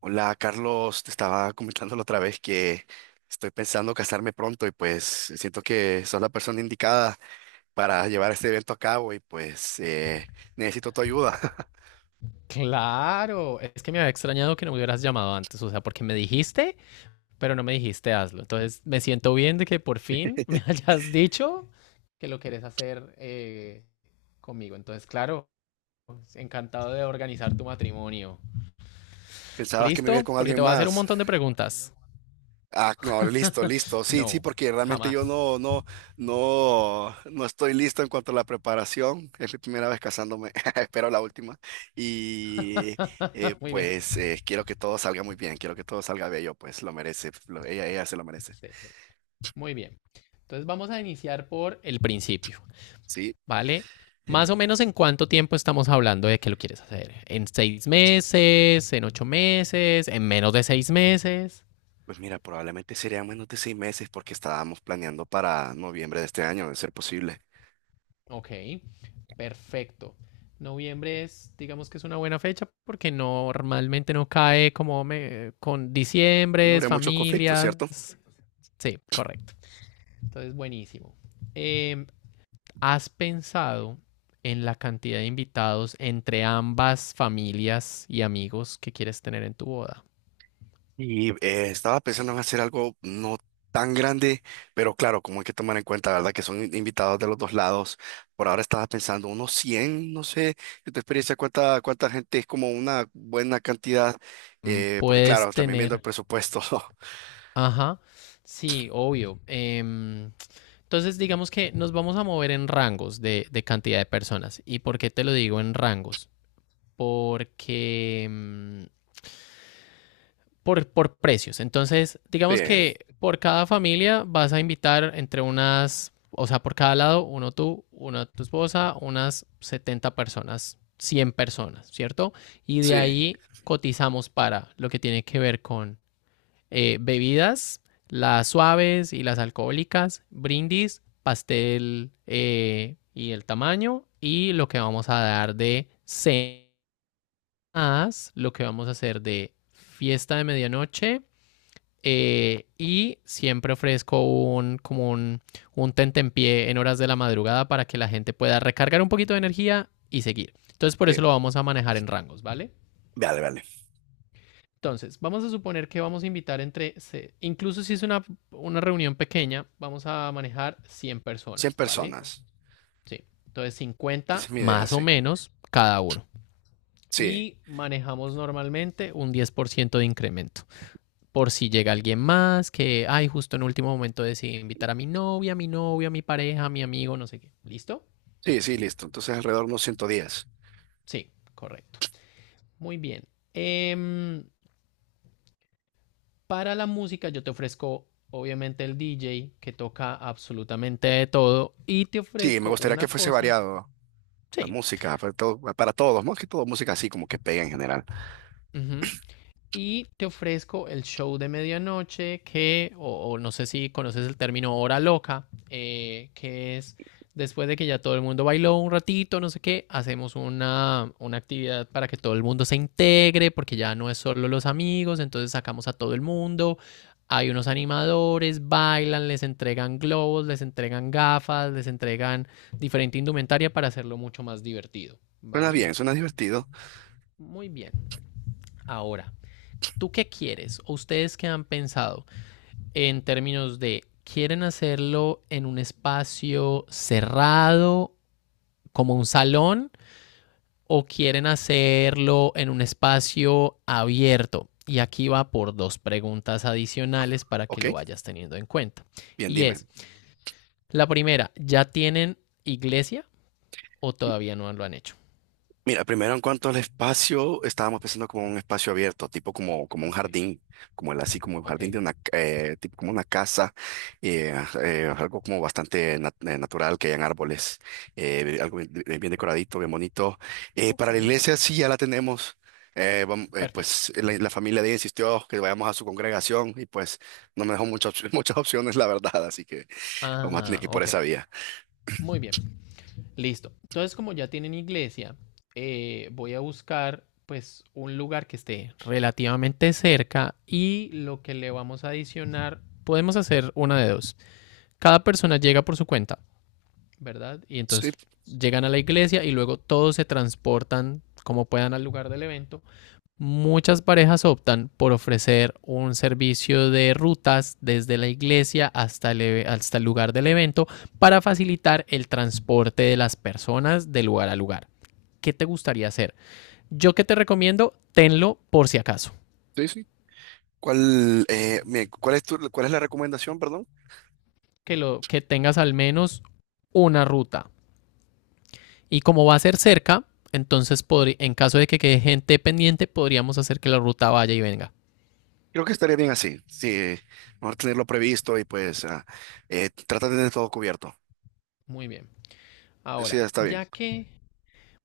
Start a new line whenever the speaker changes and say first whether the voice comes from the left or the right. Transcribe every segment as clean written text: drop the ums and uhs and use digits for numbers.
right: Hola, Carlos, te estaba comentando la otra vez que estoy pensando casarme pronto y pues siento que sos la persona indicada para llevar este evento a cabo y pues necesito tu ayuda.
left: Claro, es que me había extrañado que no me hubieras llamado antes, o sea, porque me dijiste, pero no me dijiste hazlo. Entonces me siento bien de que por fin me hayas dicho que lo querés hacer conmigo. Entonces, claro, encantado de organizar tu matrimonio.
right: ¿Pensabas que me iba a ir
left: ¿Listo?
right: con
left: Porque te
right: alguien
left: voy a hacer un
right: más?
left: montón de preguntas.
right: Ah, no, listo, listo. Sí, sí,
left: No,
right: porque realmente
left: jamás.
right: yo no estoy listo en cuanto a la preparación. Es mi primera vez casándome, espero la última. Y
left: Muy bien.
right: quiero que todo salga muy bien, quiero que todo salga bello, pues lo merece, ella, ella se lo merece.
left: Excelente. Muy bien. Entonces vamos a iniciar por el principio.
right: Sí,
left: ¿Vale? Más o menos en cuánto tiempo estamos hablando de que lo quieres hacer. ¿En seis meses? ¿En ocho meses? ¿En menos de seis meses?
right: pues mira, probablemente serían menos de 6 meses porque estábamos planeando para noviembre de este año, de ser posible.
left: Ok, perfecto. Noviembre es, digamos que es una buena fecha porque normalmente no cae como con
right: No
left: diciembres,
right: habría muchos conflictos, ¿cierto?
left: familias. Sí, correcto. Entonces, buenísimo. Em, ¿Has pensado en la cantidad de invitados entre ambas familias y amigos que quieres tener en tu boda?
right: Y estaba pensando en hacer algo no tan grande, pero claro, como hay que tomar en cuenta, ¿verdad? Que son invitados de los dos lados. Por ahora estaba pensando unos 100, no sé, de tu experiencia, cuánta gente es como una buena cantidad, porque
left: Puedes
right: claro, también viendo el
left: tener,
right: presupuesto.
left: ajá, sí, obvio. Entonces, digamos que nos vamos a mover en rangos de cantidad de personas. ¿Y por qué te lo digo en rangos? Porque por precios. Entonces, digamos
right: Sí,
left: que por cada familia vas a invitar entre unas, o sea, por cada lado, uno tú, una tu esposa, unas 70 personas, 100 personas, ¿cierto? Y de
right: sí,
left: ahí cotizamos para lo que tiene que ver bebidas, las suaves y las alcohólicas, brindis, pastel y el tamaño y lo que vamos a dar de cenas, lo que vamos a hacer de fiesta de medianoche y siempre ofrezco un como un tentempié en horas de la madrugada para que la gente pueda recargar un poquito de energía y seguir. Entonces por eso lo
right: sí.
left: vamos a manejar en rangos, ¿vale?
right: Vale, vale.
left: Entonces, vamos a suponer que vamos a invitar entre, incluso si es una reunión pequeña, vamos a manejar 100
right: 100
left: personas, ¿vale?
right: personas.
left: Sí. Entonces,
right: Esa
left: 50
right: es mi idea,
left: más o
right: sí.
left: menos cada uno.
right: Sí.
left: Y manejamos normalmente un 10% de incremento. Por si llega alguien más que, ay, justo en último momento decidí invitar a mi novia, a mi novio, a mi pareja, a mi amigo, no sé qué. ¿Listo?
right: Sí, sí, listo. Entonces alrededor de unos 110.
left: Sí, correcto. Muy bien. Em, Para la música yo te ofrezco obviamente el DJ que toca absolutamente de todo y te
right: Sí, me
left: ofrezco
right: gustaría que
left: una
right: fuese
left: cosa.
right: variado la
left: Sí.
right: música para todos, más que todo música así como que pega en general.
left: Ujú. Y te ofrezco el show de medianoche que, o no sé si conoces el término hora loca, que es después de que ya todo el mundo bailó un ratito, no sé qué, hacemos una actividad para que todo el mundo se integre, porque ya no es solo los amigos, entonces sacamos a todo el mundo. Hay unos animadores, bailan, les entregan globos, les entregan gafas, les entregan diferente indumentaria para hacerlo mucho más divertido,
right: Suena
left: ¿vale?
right: bien, suena divertido.
left: Muy bien. Ahora, ¿tú qué quieres o ustedes qué han pensado en términos de quieren hacerlo en un espacio cerrado como un salón o quieren hacerlo en un espacio abierto? Y aquí va por dos preguntas adicionales para que lo
right: Ok,
left: vayas teniendo en cuenta.
right: bien,
left: Y
right: dime.
left: es, la primera, ¿ya tienen iglesia o todavía no lo han hecho?
right: Mira, primero en cuanto al espacio, estábamos pensando como un espacio abierto, tipo como, como un
left: Ok,
right: jardín, como el así, como un
left: ok,
right: jardín de una, tipo como una casa, eh, algo como bastante natural, que hayan árboles, algo bien, bien decoradito, bien bonito.
left: ok,
right: Para la iglesia sí ya la tenemos,
left: perfecto.
right: pues la familia de ella insistió que vayamos a su congregación y pues no me dejó muchas, muchas opciones, la verdad, así que vamos a tener
left: Ah,
right: que ir por
left: ok,
right: esa vía.
left: muy bien. Listo. Entonces, como ya tienen iglesia, voy a buscar pues un lugar que esté relativamente cerca y lo que le vamos a adicionar, podemos hacer una de dos. Cada persona llega por su cuenta, ¿verdad? Y
right: Sí,
left: entonces llegan a la iglesia y luego todos se transportan como puedan al lugar del evento. Muchas parejas optan por ofrecer un servicio de rutas desde la iglesia hasta hasta el lugar del evento para facilitar el transporte de las personas de lugar a lugar. ¿Qué te gustaría hacer? Yo que te recomiendo, tenlo por si acaso,
right: sí, sí. ¿Cuál, cuál es tu, cuál es la recomendación, perdón?
left: que, lo, que tengas al menos una ruta. Y como va a ser cerca, entonces en caso de que quede gente pendiente, podríamos hacer que la ruta vaya y venga.
right: Creo que estaría bien así, sí, mejor tenerlo previsto y pues trata de tener todo cubierto.
left: Muy bien.
right: Sí,
left: Ahora,
right: está bien,
left: ya que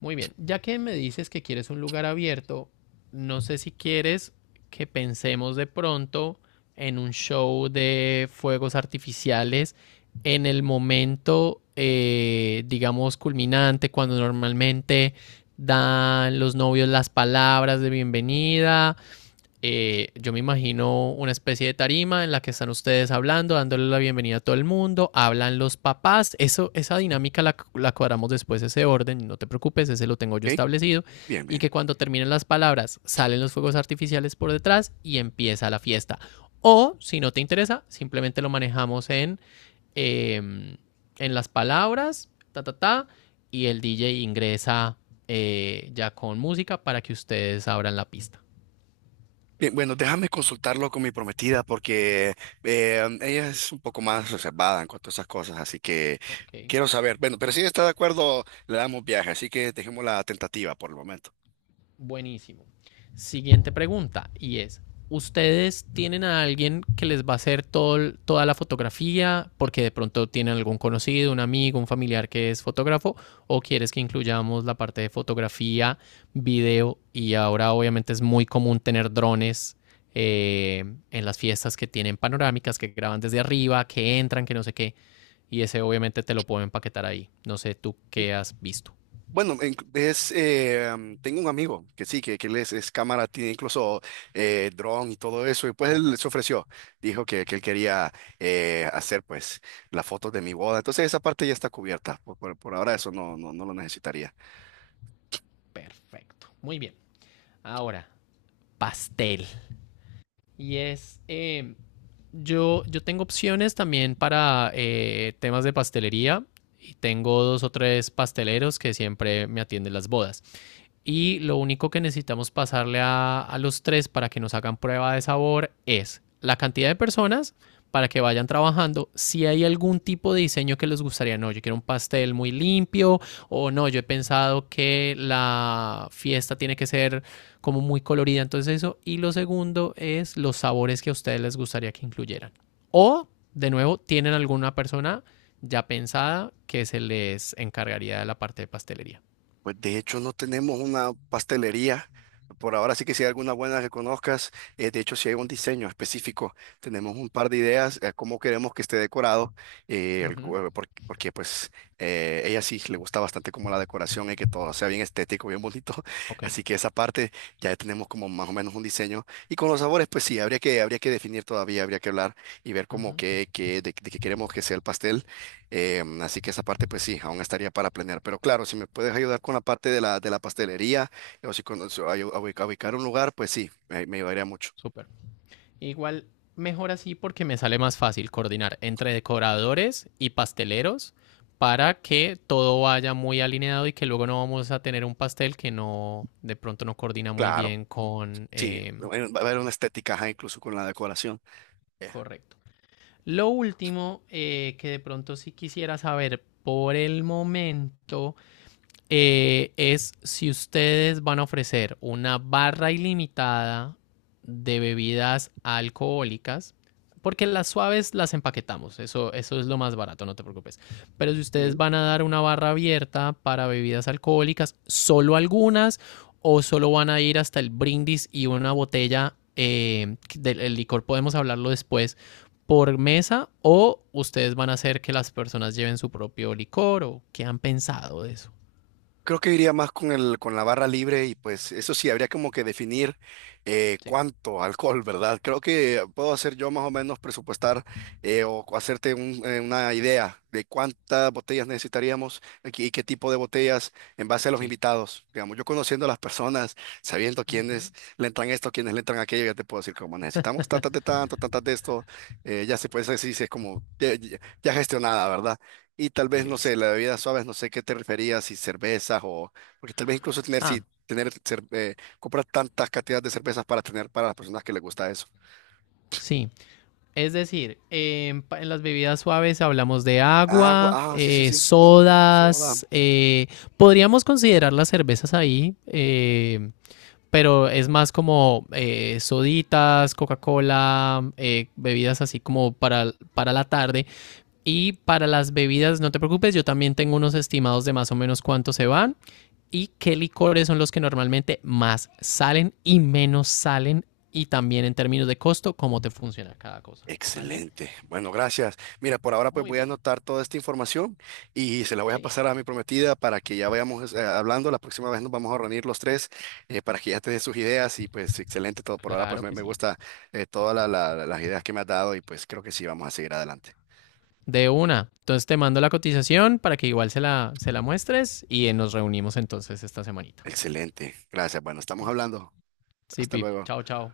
left: Muy bien, ya que me dices que quieres un lugar abierto, no sé si quieres que pensemos de pronto en un show de fuegos artificiales en el momento, digamos, culminante, cuando normalmente dan los novios las palabras de bienvenida, yo me imagino una especie de tarima en la que están ustedes hablando, dándole la bienvenida a todo el mundo, hablan los papás, eso, esa dinámica la cuadramos después, ese orden, no te preocupes, ese lo tengo yo
right: ¿ok?
left: establecido,
right: Bien,
left: y
right: bien.
left: que cuando terminen las palabras salen los fuegos artificiales por detrás y empieza la fiesta. O si no te interesa, simplemente lo manejamos eh, en las palabras, ta, ta, ta, y el DJ ingresa ya con música para que ustedes abran la pista.
right: Bien, bueno, déjame consultarlo con mi prometida porque ella es un poco más reservada en cuanto a esas cosas, así que
left: Ok.
right: quiero saber. Bueno, pero si ella está de acuerdo, le damos viaje, así que dejemos la tentativa por el momento.
left: Buenísimo. Siguiente pregunta y es, ¿ustedes tienen a alguien que les va a hacer todo, toda la fotografía porque de pronto tienen algún conocido, un amigo, un familiar que es fotógrafo o quieres que incluyamos la parte de fotografía, video y ahora obviamente es muy común tener drones eh, en las fiestas que tienen panorámicas, que graban desde arriba, que entran, que no sé qué y ese obviamente te lo puedo empaquetar ahí. No sé tú qué has visto.
right: Bueno, tengo un amigo que sí, que él es cámara, tiene incluso dron y todo eso, y pues
left: Ok,
right: él se ofreció, dijo que él quería hacer pues las fotos de mi boda, entonces esa parte ya está cubierta, por ahora eso no lo necesitaría.
left: perfecto. Muy bien. Ahora, pastel. Y es, yo tengo opciones también para temas de pastelería y tengo dos o tres pasteleros que siempre me atienden las bodas. Y lo único que necesitamos pasarle a los tres para que nos hagan prueba de sabor es la cantidad de personas para que vayan trabajando si hay algún tipo de diseño que les gustaría. No, yo quiero un pastel muy limpio o no, yo he pensado que la fiesta tiene que ser como muy colorida, entonces eso. Y lo segundo es los sabores que a ustedes les gustaría que incluyeran. O, de nuevo, tienen alguna persona ya pensada que se les encargaría de la parte de pastelería.
right: Pues de hecho no tenemos una pastelería. Por ahora sí que si hay alguna buena que conozcas, de hecho si hay un diseño específico, tenemos un par de ideas a cómo queremos que esté decorado,
left: Ujú,
right: porque, pues ella sí le gusta bastante como la decoración y que todo sea bien estético, bien bonito.
left: ok.
right: Así que esa parte ya tenemos como más o menos un diseño. Y con los sabores, pues sí, habría que definir todavía, habría que hablar y ver
left: Uh
right: como
left: -huh.
right: de qué queremos que sea el pastel. Así que esa parte, pues sí, aún estaría para planear. Pero claro, si me puedes ayudar con la parte de la pastelería o si conoces a ubicar un lugar, pues sí, me ayudaría mucho.
left: Súper. Igual mejor así porque me sale más fácil coordinar entre decoradores y pasteleros para que todo vaya muy alineado y que luego no vamos a tener un pastel que no de pronto no coordina muy
right: Claro,
left: bien con
right: sí, va a haber una estética, ajá, incluso con la decoración.
left: correcto. Lo último que de pronto sí quisiera saber por el momento es si ustedes van a ofrecer una barra ilimitada de bebidas alcohólicas, porque las suaves las empaquetamos, eso es lo más barato, no te preocupes. Pero si ustedes
right: Eh,
left: van a dar una barra abierta para bebidas alcohólicas, solo algunas, o solo van a ir hasta el brindis y una botella del licor, podemos hablarlo después, por mesa, o ustedes van a hacer que las personas lleven su propio licor, o qué han pensado de eso.
right: Creo que iría más con con la barra libre y pues eso sí, habría como que definir
left: Sí,
right: cuánto alcohol, ¿verdad? Creo que puedo hacer yo más o menos presupuestar una idea de cuántas botellas necesitaríamos aquí y qué tipo de botellas en base a los
left: sí.
right: invitados. Digamos, yo conociendo a las personas, sabiendo
left: Ujú,
right: quiénes le entran esto, quiénes le entran aquello, ya te puedo decir como necesitamos tantas de tanto, tantas de esto, ya se puede decir, si es como ya gestionada, ¿verdad? Y tal vez, no sé,
left: listo.
right: la bebida suave, no sé qué te referías, si cervezas o… Porque tal vez incluso tener,
left: Ah,
right: si tener, cer- comprar tantas cantidades de cervezas para tener para las personas que les gusta eso.
left: sí. Es decir, en, en las bebidas suaves hablamos de
right: Agua,
left: agua,
right: ah, sí, sí, sí, soda.
left: sodas. Podríamos considerar las cervezas ahí, pero es más como soditas, Coca-Cola, bebidas así como para la tarde. Y para las bebidas, no te preocupes, yo también tengo unos estimados de más o menos cuánto se van. Y qué licores son los que normalmente más salen y menos salen y también en términos de costo, cómo te funciona cada cosa, ¿vale?
right: Excelente. Bueno, gracias. Mira, por ahora pues
left: Muy
right: voy a
left: bien,
right: anotar toda esta información y se la voy a
left: sí,
right: pasar a mi prometida para que ya vayamos hablando. La próxima vez nos vamos a reunir los tres para que ya te dé sus ideas y pues excelente todo. Por ahora pues
left: claro que
right: me
left: sí.
right: gusta las ideas que me has dado y pues creo que sí, vamos a seguir adelante.
left: De una. Entonces te mando la cotización para que igual se se la muestres y nos reunimos entonces esta semanita.
right: Excelente, gracias. Bueno, estamos hablando.
left: Sí,
right: Hasta
left: Pip.
right: luego.
left: Chao, chao.